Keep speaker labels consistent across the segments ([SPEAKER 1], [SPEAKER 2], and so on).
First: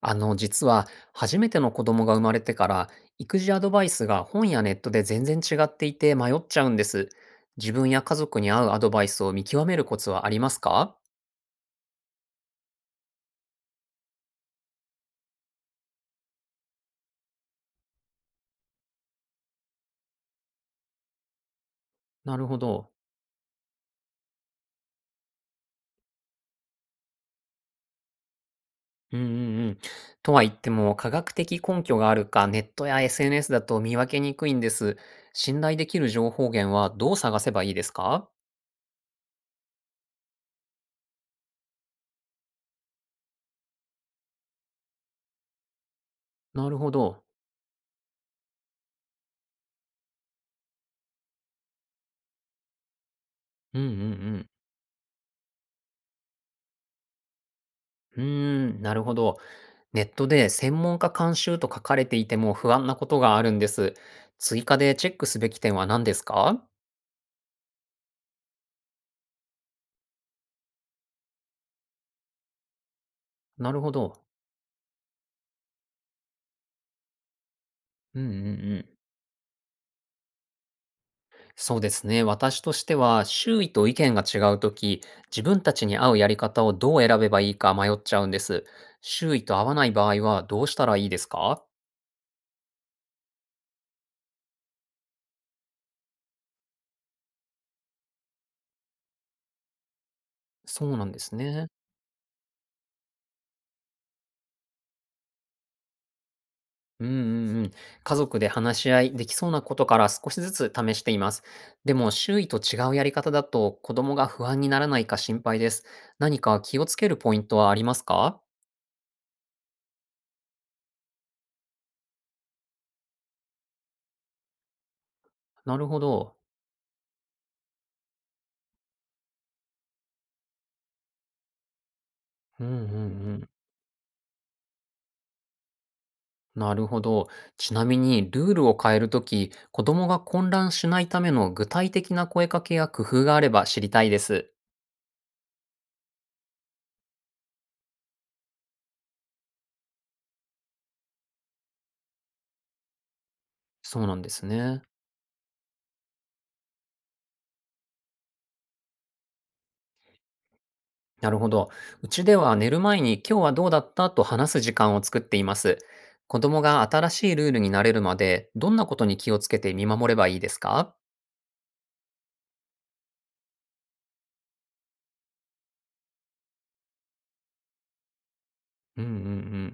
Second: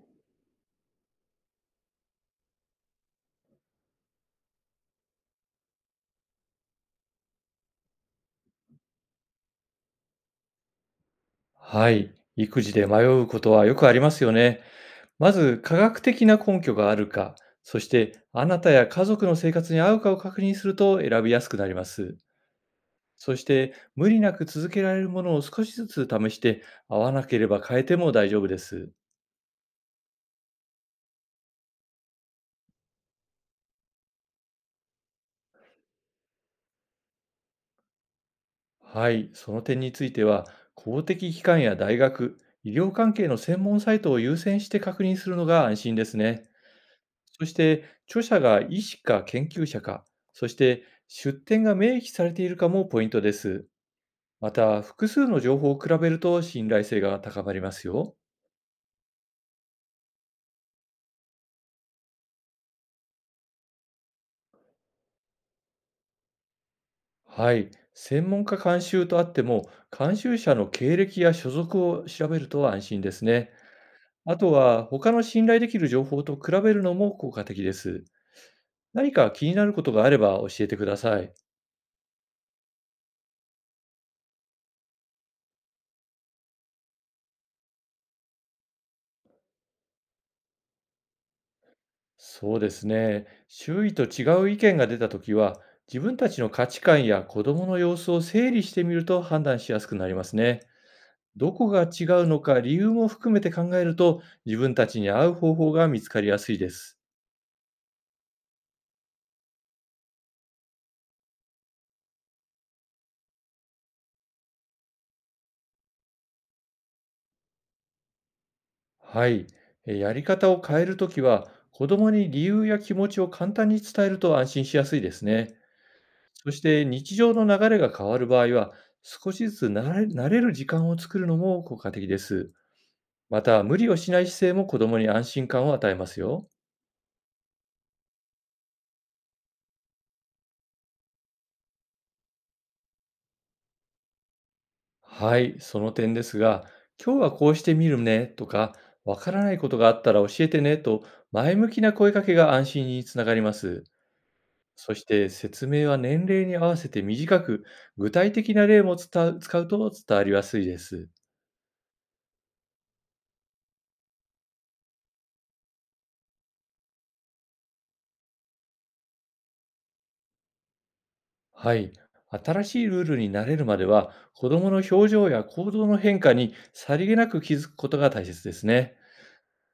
[SPEAKER 1] 実は初めての子供が生まれてから、育児アドバイスが本やネットで全然違っていて迷っちゃうんです。自分や家族に合うアドバイスを見極めるコツはありますか？
[SPEAKER 2] はい。育児で迷うことはよくありますよね。まず、科学的な根拠があるか、そして、あなたや家族の生活に合うかを確認すると選びやすくなります。
[SPEAKER 1] なるほど。
[SPEAKER 2] そして、無理なく続けられるものを少しずつ試して、合わなければ変えても大丈夫です。
[SPEAKER 1] うん、うん、うん。とは言っても、科学的根拠があるか、ネットや SNS だと見分けにくいんです。信頼できる情報源はどう探せばいいですか？
[SPEAKER 2] はい。その点については、公的機関や大学、医療関係の専門サイトを優先して確認するのが安心ですね。
[SPEAKER 1] なるほど。
[SPEAKER 2] そして、著者が医師か研究者か、そして出典が明記されているかもポイントです。
[SPEAKER 1] うん、うん、
[SPEAKER 2] また、複数の情報を比べると信頼性が高まりますよ。
[SPEAKER 1] うーん、なるほど。ネットで専門家監修と書かれていても不安なことがあるんです。追加でチェックすべき点は何ですか？
[SPEAKER 2] はい。専門家監修とあっても、監修者の経歴や所属を調べると安心ですね。
[SPEAKER 1] なるほど。
[SPEAKER 2] あとは、他の信頼できる情報と比べるのも効果的です。
[SPEAKER 1] うん、うん、うん。
[SPEAKER 2] 何か気になることがあれば教えてください。
[SPEAKER 1] そうですね。私としては、周囲と意見が違うとき、自分たちに合うやり方をどう選べばいいか迷っちゃうんです。周囲と合わない場合はどうしたらいいですか？
[SPEAKER 2] そうですね。周囲と違う意見が出たときは、自分たちの価値観や子供の様子を整理してみると判断しやすくなりますね。
[SPEAKER 1] そうなんです
[SPEAKER 2] ど
[SPEAKER 1] ね。
[SPEAKER 2] こが違うのか理由も含めて考えると、自分たちに合う方法が見つかりやすいです。
[SPEAKER 1] うん、うん、うん。家族で話し合いできそうなことから少しずつ試しています。でも周囲と違うやり方だと子供が不安にならないか心配です。何か気をつけるポイントはありますか？
[SPEAKER 2] はい。やり方を変えるときは、子供に理由や気持ちを簡単に伝えると安心しやすいですね。
[SPEAKER 1] なるほど。
[SPEAKER 2] そして日常の流れが変わる場合は、少しずつ慣れる時間を作るのも効果的です。
[SPEAKER 1] うん、うん、う
[SPEAKER 2] ま
[SPEAKER 1] ん。
[SPEAKER 2] た、無理をしない姿勢も子供に安心感を与えますよ。
[SPEAKER 1] なるほど。ちなみにルールを変えるとき、子供が混乱しないための具体的な声かけや工夫があれば知りたいです。
[SPEAKER 2] はい、その点ですが、今日はこうしてみるねとか、わからないことがあったら教えてねと、前向きな声かけが安心につながります。
[SPEAKER 1] そうなんですね。
[SPEAKER 2] そして、説明は年齢に合わせて短く、具体的な例も使うと伝わりやすいです。
[SPEAKER 1] なるほど。うちでは寝る前に今日はどうだったと話す時間を作っています。子供が新しいルールになれるまで、どんなことに気をつけて見守ればいいですか？
[SPEAKER 2] はい、新しいルールに慣れるまでは、子供の表情や行動の変化にさりげなく気づくことが大切ですね。
[SPEAKER 1] うん、うん、う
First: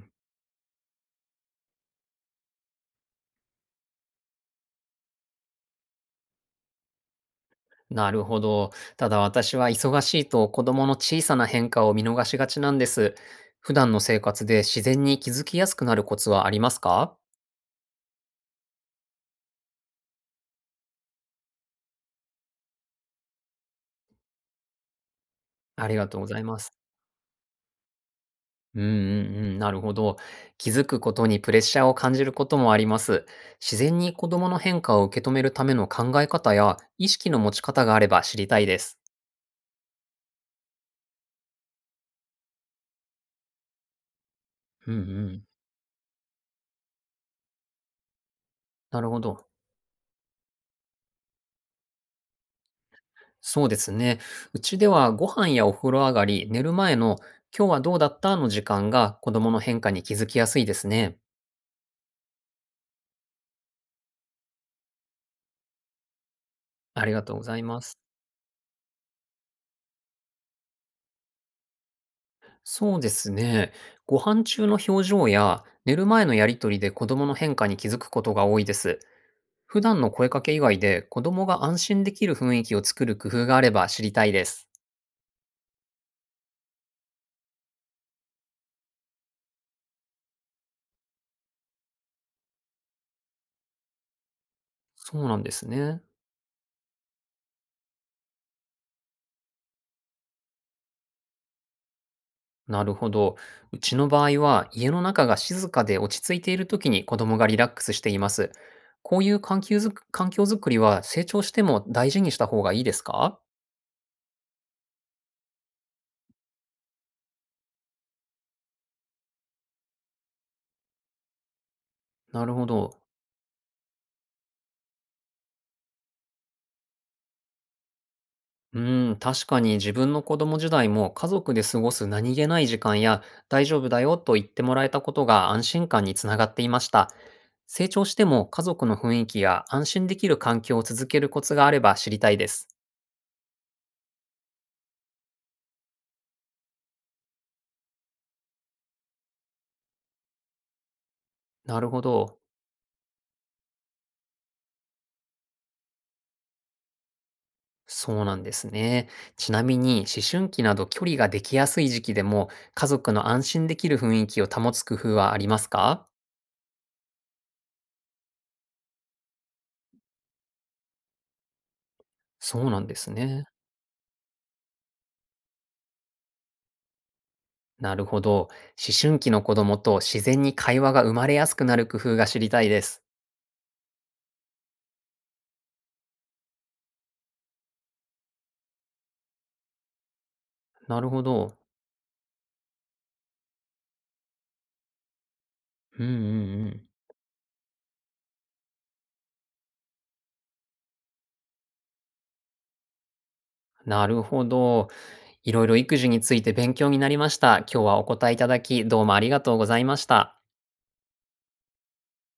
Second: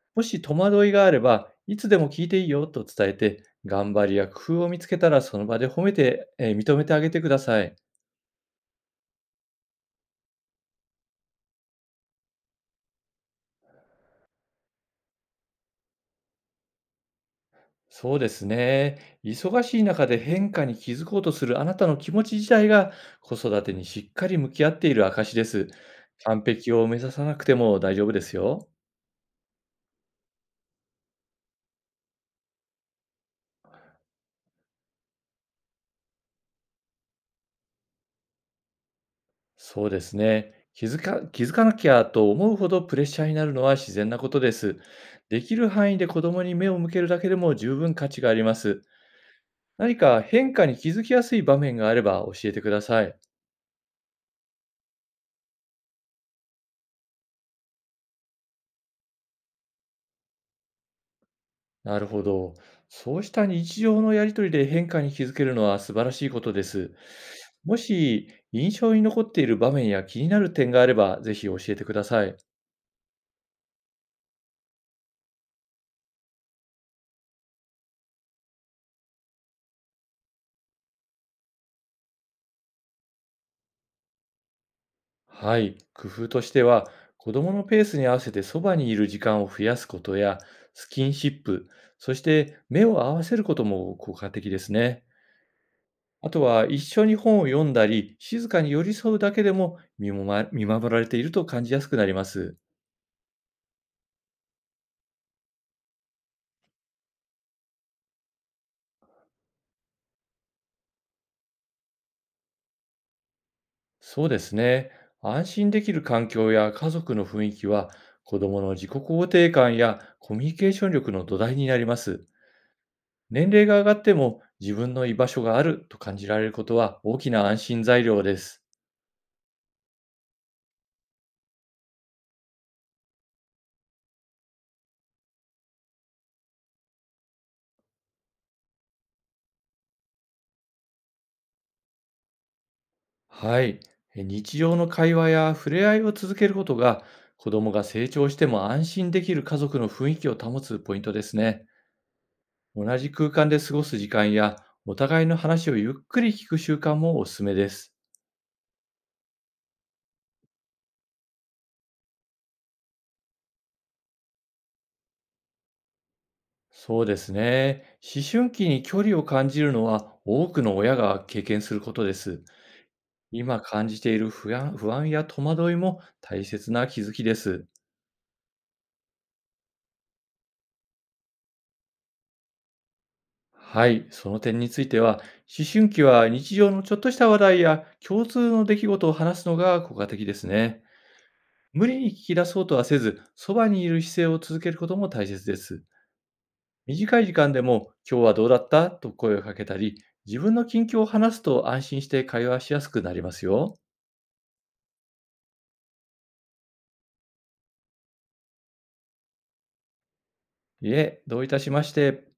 [SPEAKER 1] ん。
[SPEAKER 2] もし戸惑いがあれば、いつでも聞いていいよと伝えて、頑張りや工夫を見つけたらその場で褒めて、認めてあげてください。
[SPEAKER 1] なるほど。ただ私は忙しいと子供の小さな変化を見逃しがちなんです。普段の生活で自然に気づきやすくなるコツはありますか？
[SPEAKER 2] そうですね。忙しい中で変化に気づこうとするあなたの気持ち自体が、子育てにしっかり向き合っている証です。
[SPEAKER 1] ありがとうござ
[SPEAKER 2] 完
[SPEAKER 1] いま
[SPEAKER 2] 璧
[SPEAKER 1] す。
[SPEAKER 2] を目指さなくても大丈夫ですよ。
[SPEAKER 1] うん、うん、うん、なるほど。気づくことにプレッシャーを感じることもあります。自然に子供の変化を受け止めるための考え方や意識の持ち方があれば知りたいです。
[SPEAKER 2] そうですね。気づかなきゃと思うほどプレッシャーになるのは自然なことです。
[SPEAKER 1] うん、う
[SPEAKER 2] で
[SPEAKER 1] ん。
[SPEAKER 2] きる範囲で子供に目を向けるだけでも十分価値があります。
[SPEAKER 1] なるほど。
[SPEAKER 2] 何か変化に気づきやすい場面があれば教えてください。
[SPEAKER 1] そうですね。うちではご飯やお風呂上がり、寝る前の今日はどうだったの時間が子供の変化に気づきやすいですね。
[SPEAKER 2] なるほど。そうした日常のやりとりで変化に気づけるのは素晴らしいことです。
[SPEAKER 1] ありがとうござい
[SPEAKER 2] も
[SPEAKER 1] ます。
[SPEAKER 2] し印象に残っている場面や気になる点があれば、ぜひ教えてください。
[SPEAKER 1] そうですね。ご飯中の表情や寝る前のやりとりで子供の変化に気づくことが多いです。普段の声かけ以外で、子供が安心できる雰囲気を作る工夫があれば知りたいです。
[SPEAKER 2] はい。工夫としては、子供のペースに合わせてそばにいる時間を増やすことや、スキンシップ、そして目を合わせることも効果的ですね。
[SPEAKER 1] そうなんですね。
[SPEAKER 2] あとは一緒に本を読んだり、静かに寄り添うだけでも、見もま見守られていると感じやすくなります。
[SPEAKER 1] なるほど。うちの場合は、家の中が静かで落ち着いている時に子供がリラックスしています。こういう環境づくりは成長しても大事にした方がいいですか？
[SPEAKER 2] そうですね。安心できる環境や家族の雰囲気は、子どもの自己肯定感やコミュニケーション力の土台になります。
[SPEAKER 1] なるほど。
[SPEAKER 2] 年齢が上がっても自分の居場所があると感じられることは、大きな安心材料です。
[SPEAKER 1] うーん、確かに自分の子供時代も家族で過ごす何気ない時間や大丈夫だよと言ってもらえたことが安心感につながっていました。成長しても家族の雰囲気や安心できる環境を続けるコツがあれば知りたいです。
[SPEAKER 2] はい。日常の会話や触れ合いを続けることが、子どもが成長しても安心できる家族の雰囲気を保つポイントですね。
[SPEAKER 1] なるほど。
[SPEAKER 2] 同じ空間で過ごす時間や、お互いの話をゆっくり聞く習慣もおすすめです。
[SPEAKER 1] そうなんですね。ちなみに思春期など距離ができやすい時期でも家族の安心できる雰囲気を保つ工夫はありますか？
[SPEAKER 2] そうですね。思春期に距離を感じるのは、多くの親が経験することです。
[SPEAKER 1] そうなんですね。
[SPEAKER 2] 今感じている不安や戸惑いも大切な気づきです。
[SPEAKER 1] なるほど。思春期の子供と自然に会話が生まれやすくなる工夫が知りたいです。
[SPEAKER 2] はい、その点については、思春期は日常のちょっとした話題や共通の出来事を話すのが効果的ですね。
[SPEAKER 1] なるほど。
[SPEAKER 2] 無理に聞き出そうとはせず、そばにいる姿勢を続けることも大切です。
[SPEAKER 1] うん、うん、うん。
[SPEAKER 2] 短い時間でも「今日はどうだった？」と声をかけたり、自分の近況を話すと安心して会話しやすくなりますよ。
[SPEAKER 1] なるほど。いろいろ育児について勉強になりました。今日はお答えいただき、どうもありがとうございました。
[SPEAKER 2] いえ、どういたしまして。